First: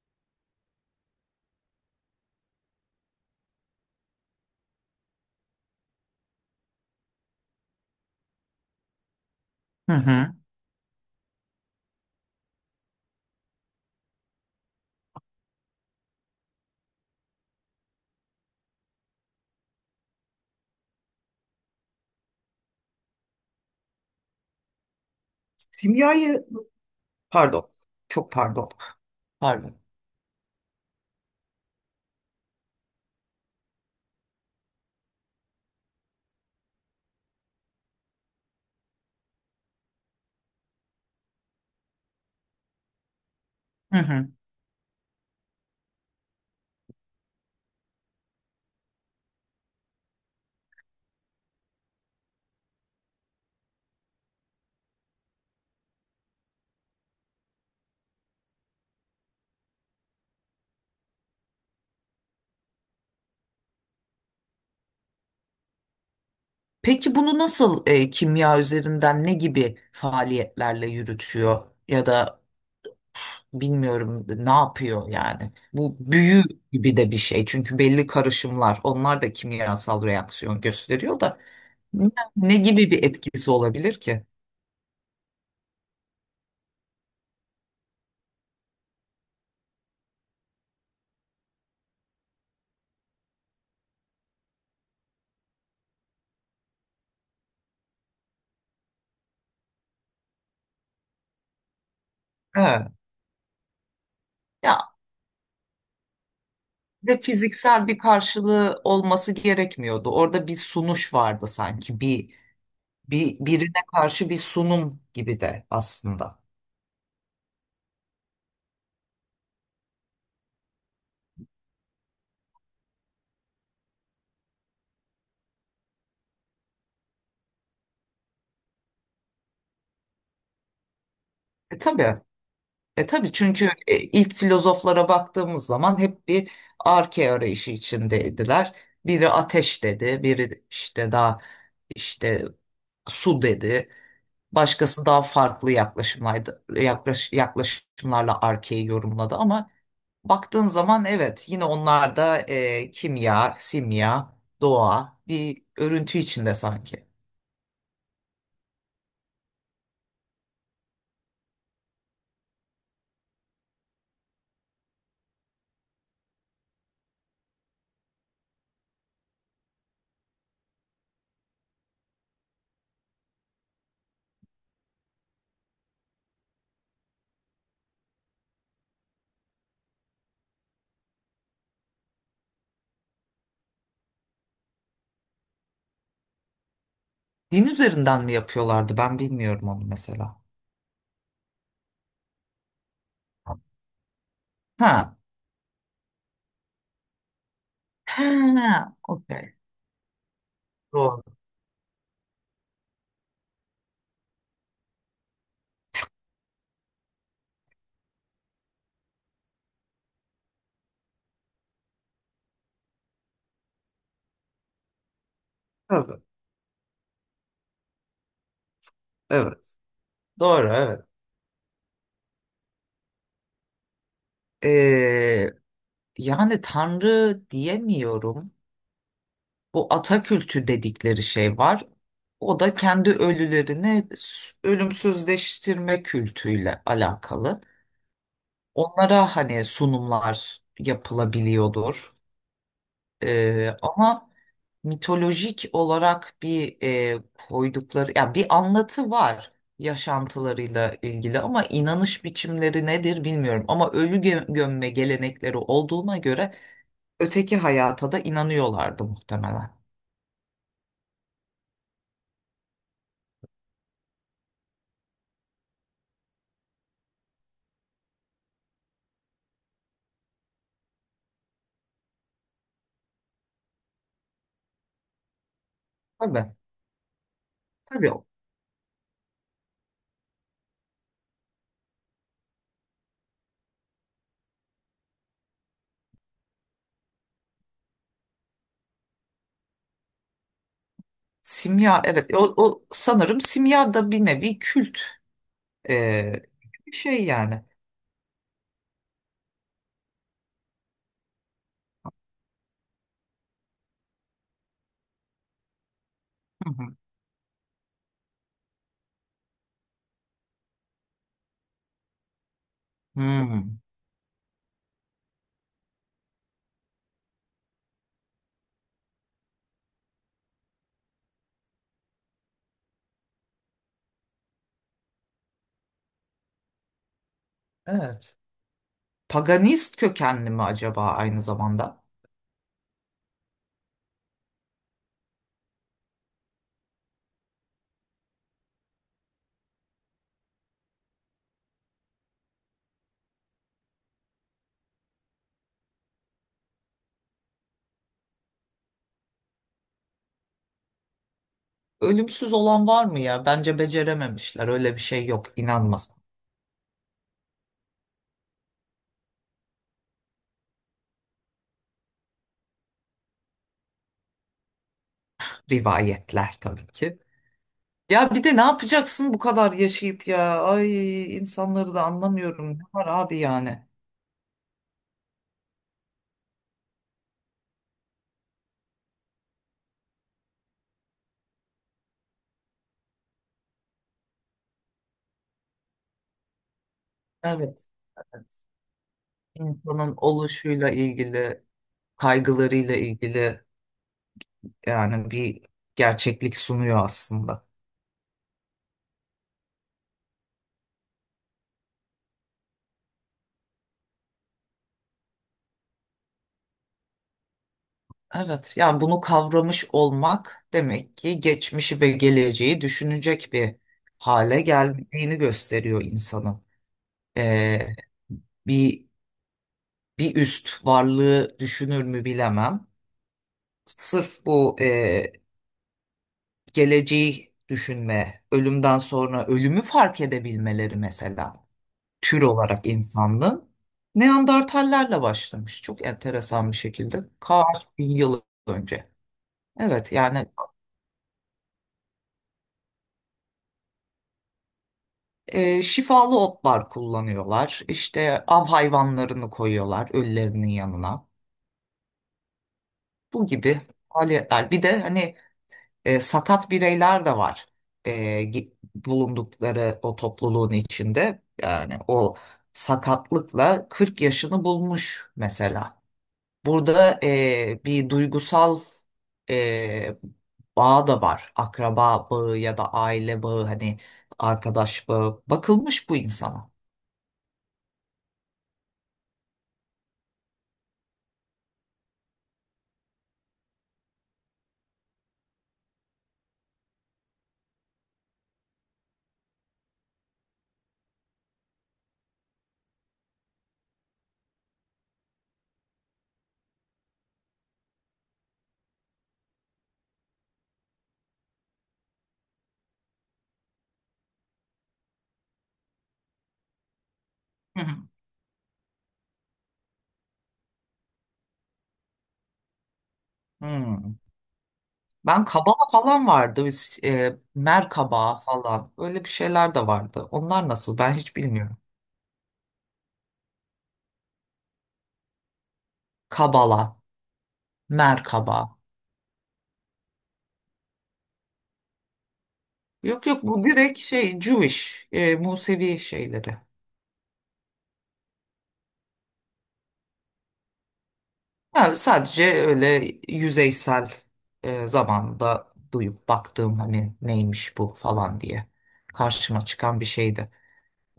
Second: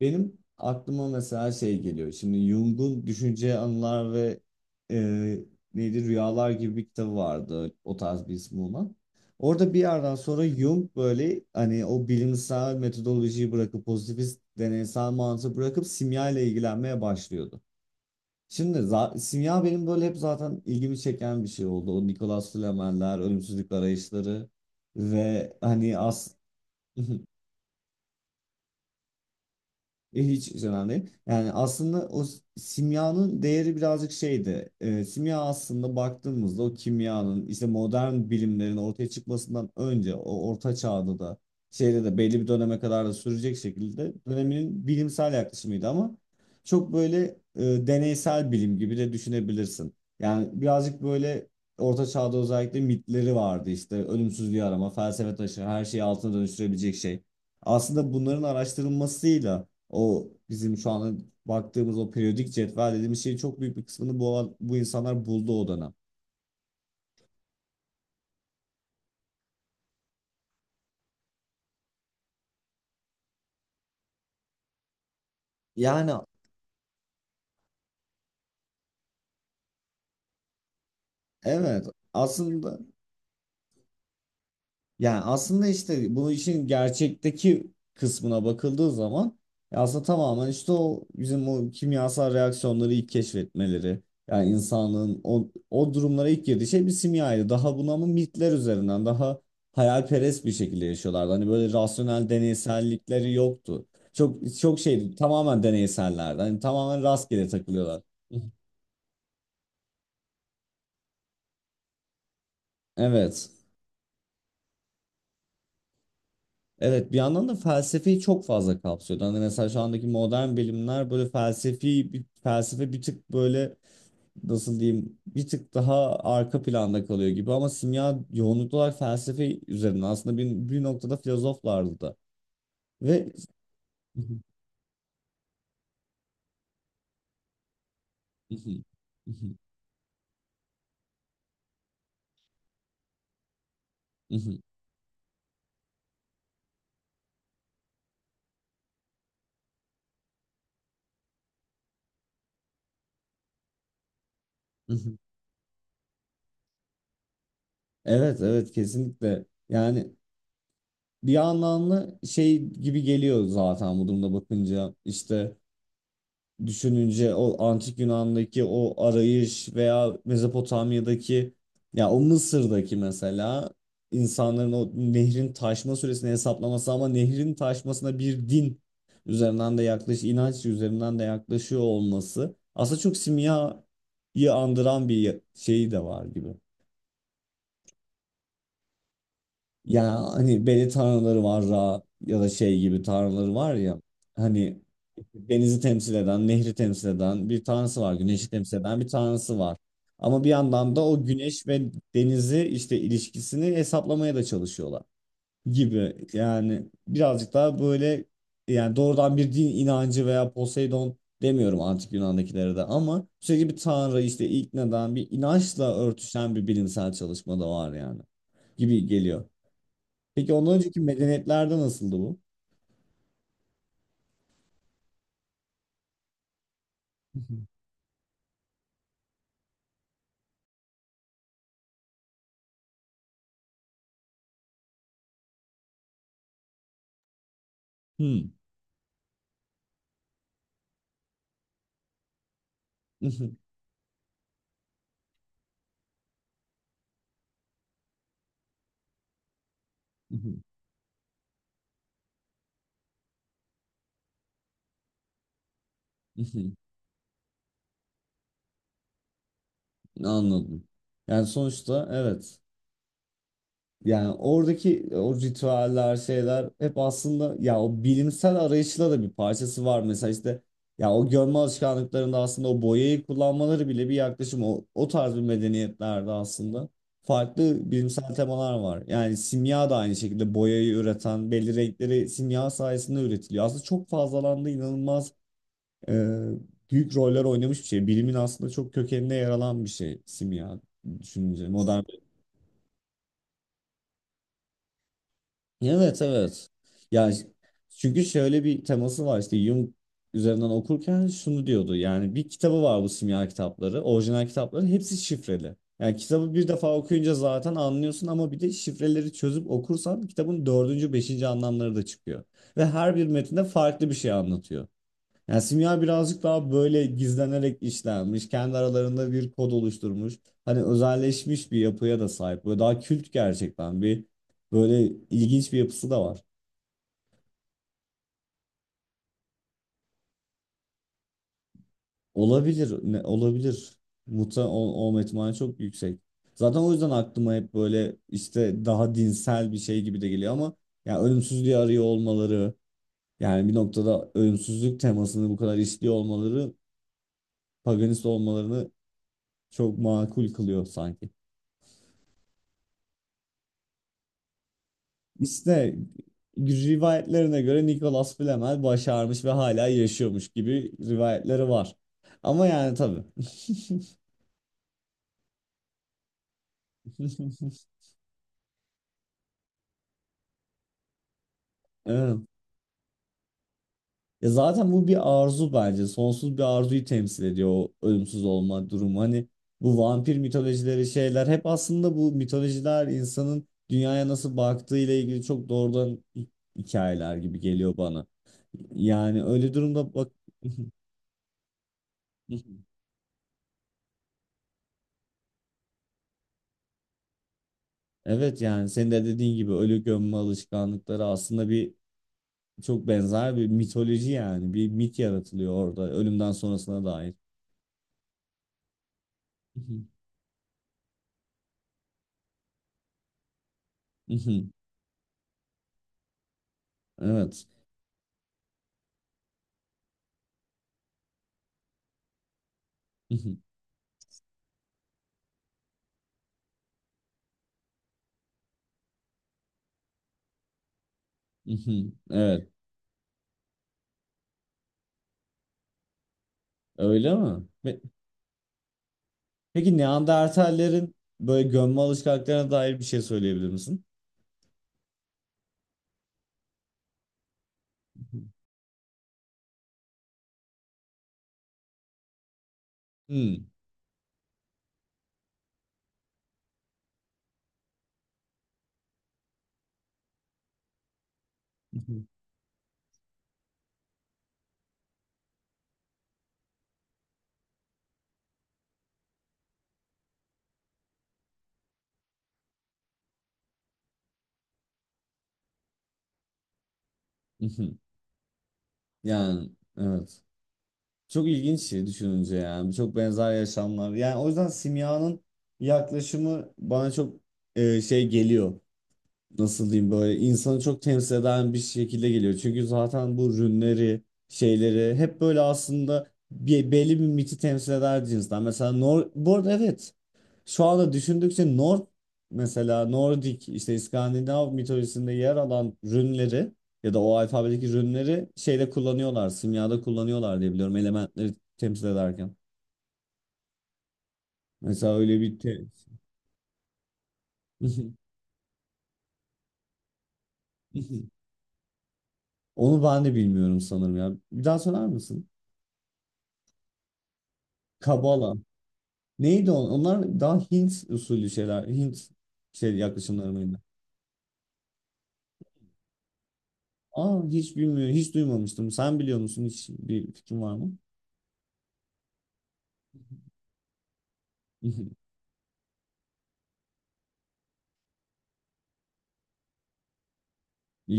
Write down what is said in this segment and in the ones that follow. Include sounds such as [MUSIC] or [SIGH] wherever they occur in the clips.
Benim aklıma mesela şey geliyor. Şimdi Jung'un Düşünce, Anılar ve e, neydi Rüyalar gibi bir kitabı vardı. O tarz bir ismi olan. Orada bir Hı yerden hı. sonra Jung böyle hani o bilimsel metodolojiyi bırakıp pozitivist deneysel mantığı bırakıp simya ile ilgilenmeye başlıyordu. Şimdi simya benim böyle hep zaten ilgimi çeken bir şey oldu. O Nicholas Flamel'ler, ölümsüzlük arayışları ve hani as Kimyayı, [LAUGHS] pardon, çok pardon, pardon. Hiç önemli değil. Yani aslında o simyanın değeri birazcık şeydi. Simya aslında baktığımızda o kimyanın işte modern bilimlerin ortaya çıkmasından önce o orta çağda da şeyde de belli bir döneme kadar da sürecek Hı şekilde hı. döneminin bilimsel yaklaşımıydı ama çok böyle e, deneysel bilim gibi de düşünebilirsin. Yani birazcık böyle orta çağda özellikle mitleri vardı işte ölümsüzlüğü arama, felsefe taşı, her şeyi altına dönüştürebilecek şey. Aslında bunların araştırılmasıyla o bizim şu anda baktığımız o periyodik cetvel dediğimiz şeyin çok büyük bir kısmını bu insanlar buldu o dönem. Peki bunu nasıl kimya üzerinden ne gibi faaliyetlerle yürütüyor ya da bilmiyorum ne yapıyor yani? Bu Yani büyü gibi de bir şey çünkü belli karışımlar onlar da kimyasal reaksiyon gösteriyor da evet ne, ne aslında gibi bir etkisi olabilir ki? Yani aslında işte bu işin gerçekteki kısmına bakıldığı zaman ya aslında tamamen işte o bizim o kimyasal reaksiyonları ilk keşfetmeleri. Yani insanlığın o durumlara ilk girdiği şey bir simyaydı. Daha buna mı mitler üzerinden daha hayalperest bir şekilde yaşıyorlardı. Hani böyle rasyonel Ha. deneysellikleri yoktu. Çok çok Ya şeydi, tamamen deneysellerdi. Hani tamamen ve rastgele fiziksel bir takılıyorlar. [LAUGHS] karşılığı olması gerekmiyordu. Orada bir sunuş vardı sanki bir Evet. birine karşı bir sunum gibi de aslında. Evet, bir yandan da felsefeyi çok fazla kapsıyordu. Hani mesela şu andaki modern bilimler böyle felsefe bir tık böyle nasıl diyeyim bir tık daha arka planda kalıyor gibi ama simya yoğunluklu olarak felsefe üzerine aslında bir noktada E, filozoflardı da. tabii. E tabii Ve çünkü [LAUGHS] ilk filozoflara baktığımız zaman hep bir arke arayışı içindeydiler. Biri ateş dedi, biri işte daha işte su dedi. Başkası daha farklı yaklaşımlardı, yaklaşımlarla arkeyi yorumladı ama baktığın zaman evet yine onlar da kimya, simya, doğa bir örüntü içinde sanki. Evet, evet, kesinlikle. Yani bir anlamda şey gibi geliyor zaten bu durumda bakınca işte düşününce o antik Yunan'daki o arayış veya Mezopotamya'daki ya o Mısır'daki mesela insanların o nehrin taşma süresini hesaplaması ama nehrin taşmasına bir din üzerinden de inanç üzerinden de yaklaşıyor olması aslında çok simyayı andıran bir şeyi de var gibi. Din üzerinden mi yapıyorlardı ben bilmiyorum onu Ya mesela. hani beni tanrıları var Ra ya da şey gibi tanrıları var ya hani Ha. denizi temsil eden, nehri temsil eden bir tanrısı var, güneşi temsil Ha, eden bir okey. tanrısı var. Ama bir yandan da o güneş ve denizi işte ilişkisini hesaplamaya da çalışıyorlar gibi. Yani birazcık daha böyle yani doğrudan bir din inancı veya Poseidon demiyorum antik Yunan'dakilere de ama sürekli bir tanrı işte iknadan bir inançla Tabii, örtüşen bir bilimsel çalışma da var yani gibi geliyor. evet. Peki Doğru, ondan önceki evet. medeniyetlerde nasıldı bu? Ee, yani tanrı diyemiyorum. Bu Atakültü dedikleri şey var. O da kendi ölülerini ölümsüzleştirme kültüyle alakalı. Hmm. Onlara hani sunumlar yapılabiliyordur. [LAUGHS] Ama mitolojik olarak bir e, koydukları ya bir anlatı var yaşantılarıyla ilgili ama inanış biçimleri nedir bilmiyorum ama ölü gömme gelenekleri olduğuna göre öteki hayata da inanıyorlardı muhtemelen. Anladım. Yani sonuçta evet. Yani oradaki o ritüeller şeyler hep aslında ya o bilimsel arayışla da bir parçası var. Mesela işte ya o görme alışkanlıklarında aslında o boyayı kullanmaları bile bir yaklaşım. O tarz bir medeniyetlerde Tabii. aslında farklı Tabii o. bilimsel temalar var. Yani simya da aynı şekilde boyayı üreten belli renkleri simya sayesinde üretiliyor. Aslında çok fazlalandı, inanılmaz e, büyük roller oynamış bir şey. Bilimin aslında çok kökenine yer alan bir şey simya düşününce Simya modern. evet o sanırım simya da bir nevi kült. Evet, Ee, evet. bir şey Yani yani. çünkü şöyle bir teması var işte Jung üzerinden okurken şunu diyordu. Yani bir kitabı var, bu simya kitapları, orijinal kitapları hepsi şifreli. Yani kitabı bir Hı defa hı. okuyunca zaten anlıyorsun ama bir de şifreleri çözüp okursan kitabın dördüncü, beşinci anlamları da çıkıyor. Ve her bir metinde Hmm. farklı bir şey anlatıyor. Yani simya birazcık daha böyle gizlenerek işlenmiş, kendi aralarında bir kod oluşturmuş, hani özelleşmiş bir yapıya da sahip. Böyle daha kült, gerçekten bir böyle ilginç bir yapısı da var. Evet. Paganist kökenli mi acaba aynı zamanda? Olabilir, ne, olabilir. Olma ihtimali çok yüksek. Zaten o yüzden aklıma hep böyle işte daha dinsel bir şey gibi de geliyor ama yani ölümsüzlüğü arıyor olmaları, yani bir noktada ölümsüzlük temasını bu kadar işliyor olmaları, paganist olmalarını çok makul kılıyor sanki. Ölümsüz olan var mı ya? Bence becerememişler. Öyle bir şey yok. İşte İnanmasak. rivayetlerine göre Nicholas Flamel başarmış ve hala yaşıyormuş gibi rivayetleri var. Ama yani tabii. [LAUGHS] Rivayetler tabii ki. Ya bir de ne yapacaksın bu kadar yaşayıp ya? Ay insanları da Evet. anlamıyorum. Ne var abi yani? Ya zaten bu bir arzu bence. Sonsuz bir arzuyu temsil ediyor o ölümsüz olma durumu. Hani bu vampir mitolojileri şeyler hep aslında bu mitolojiler insanın dünyaya nasıl baktığı ile ilgili çok doğrudan hikayeler gibi Evet. geliyor bana. Yani öyle insanın durumda bak oluşuyla ilgili, [LAUGHS] kaygılarıyla ilgili yani bir gerçeklik sunuyor aslında. Evet, yani senin de dediğin gibi ölü gömme alışkanlıkları aslında bir çok benzer bir mitoloji, yani bir mit yaratılıyor orada ölümden sonrasına dair. Evet, yani bunu kavramış olmak demek ki geçmişi ve geleceği düşünecek bir hale Mhm. geldiğini gösteriyor insanın. Evet. Ee, bir bir üst varlığı düşünür mü bilemem. Mhm. Sırf bu geleceği düşünme, ölümden sonra ölümü fark edebilmeleri mesela. Mhm. Tür Evet. olarak insanlığın Neandertallerle başlamış. Çok enteresan bir şekilde. Öyle mi? Kaç bin yıl önce. Peki Evet yani Neandertallerin böyle gömme alışkanlıklarına dair bir şey söyleyebilir misin? Şifalı otlar kullanıyorlar. İşte Mhm. av hayvanlarını koyuyorlar ölülerinin yanına. Bu Hmm. gibi faaliyetler. Bir de hani sakat bireyler de var. E, bulundukları o topluluğun içinde. Yani Mhm. o sakatlıkla 40 yaşını bulmuş mesela. Burada bir duygusal eee bağ da var. Akraba bağı ya da aile bağı hani arkadaş bağı. Bakılmış bu insana. Mhm. Yani evet. Çok ilginç şey düşününce yani. Çok benzer yaşamlar. Yani o yüzden simyanın yaklaşımı bana çok şey geliyor. Nasıl diyeyim, böyle insanı çok temsil eden bir şekilde geliyor. Çünkü zaten bu rünleri, şeyleri hep böyle aslında bir, belli bir miti temsil eder cinsten. Mesela Nor bu arada evet şu anda düşündükçe Nor mesela Nordik işte İskandinav mitolojisinde yer alan rünleri ya da o Hı alfabedeki hı. rünleri şeyde kullanıyorlar, simyada kullanıyorlar diye biliyorum elementleri temsil ederken. Hmm. Mesela öyle Ben bir kaba falan vardı. Mer [LAUGHS] kabağı falan. Öyle bir şeyler de vardı. Onlar nasıl? Ben hiç bilmiyorum. Onu ben de bilmiyorum sanırım ya. Bir daha söyler misin? Kabala, mer Kabala. kabağı. Neydi? Onlar daha Hint usulü şeyler. Hint şey Yok yok yaklaşımları bu mıydı? direkt şey Jewish, Musevi şeyleri. Aa, hiç bilmiyorum. Hiç duymamıştım. Sen biliyor musun? Hiç bir fikrin var mı? Yani sadece öyle yüzeysel [LAUGHS] zamanda duyup baktığım hani neymiş bu falan diye karşıma çıkan bir şeydi.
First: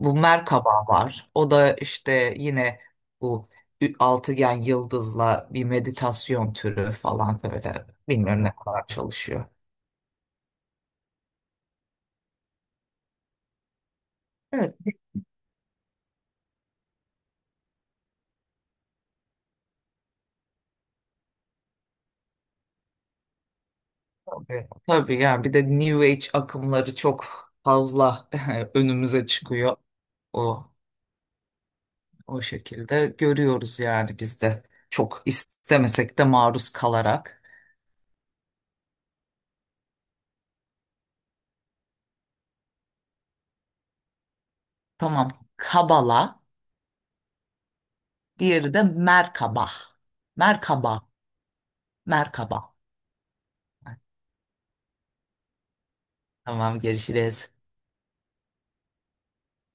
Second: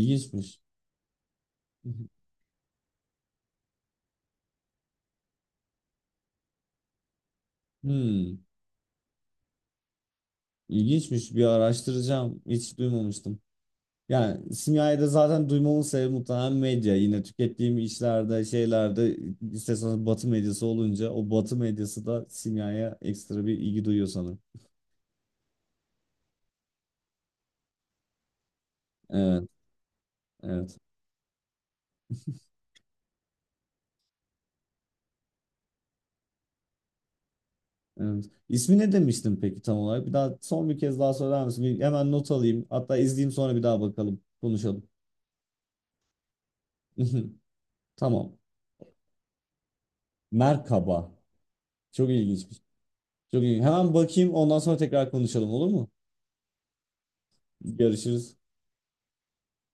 Bu Merkaba var. O da işte yine bu altıgen yıldızla bir meditasyon türü falan böyle. Hmm, Bilmiyorum ne kadar çalışıyor. ilginçmiş. Bir araştıracağım. Hiç duymamıştım. Yani Evet simyayı da zaten duymamın sebebi muhtemelen medya. Yine tükettiğim işlerde, şeylerde isterseniz batı medyası olunca o batı medyası da simyaya ekstra bir ilgi duyuyor sanırım. tabii. Tabii yani bir de New Age akımları çok fazla [LAUGHS] önümüze Evet, çıkıyor. O evet. O şekilde görüyoruz yani biz de çok istemesek de maruz kalarak. Evet. İsmi ne demiştin peki tam olarak? Bir daha, son bir kez daha söyler misin? Bir hemen not alayım. Hatta izleyeyim sonra, bir daha bakalım. Konuşalım. Tamam, kabala, [LAUGHS] Tamam. diğeri de merkaba. Merkaba, Merhaba. Çok ilginçmiş. merkaba. Çok ilginç. Hemen bakayım, ondan sonra tekrar konuşalım, olur mu? Tamam, görüşürüz. Görüşürüz.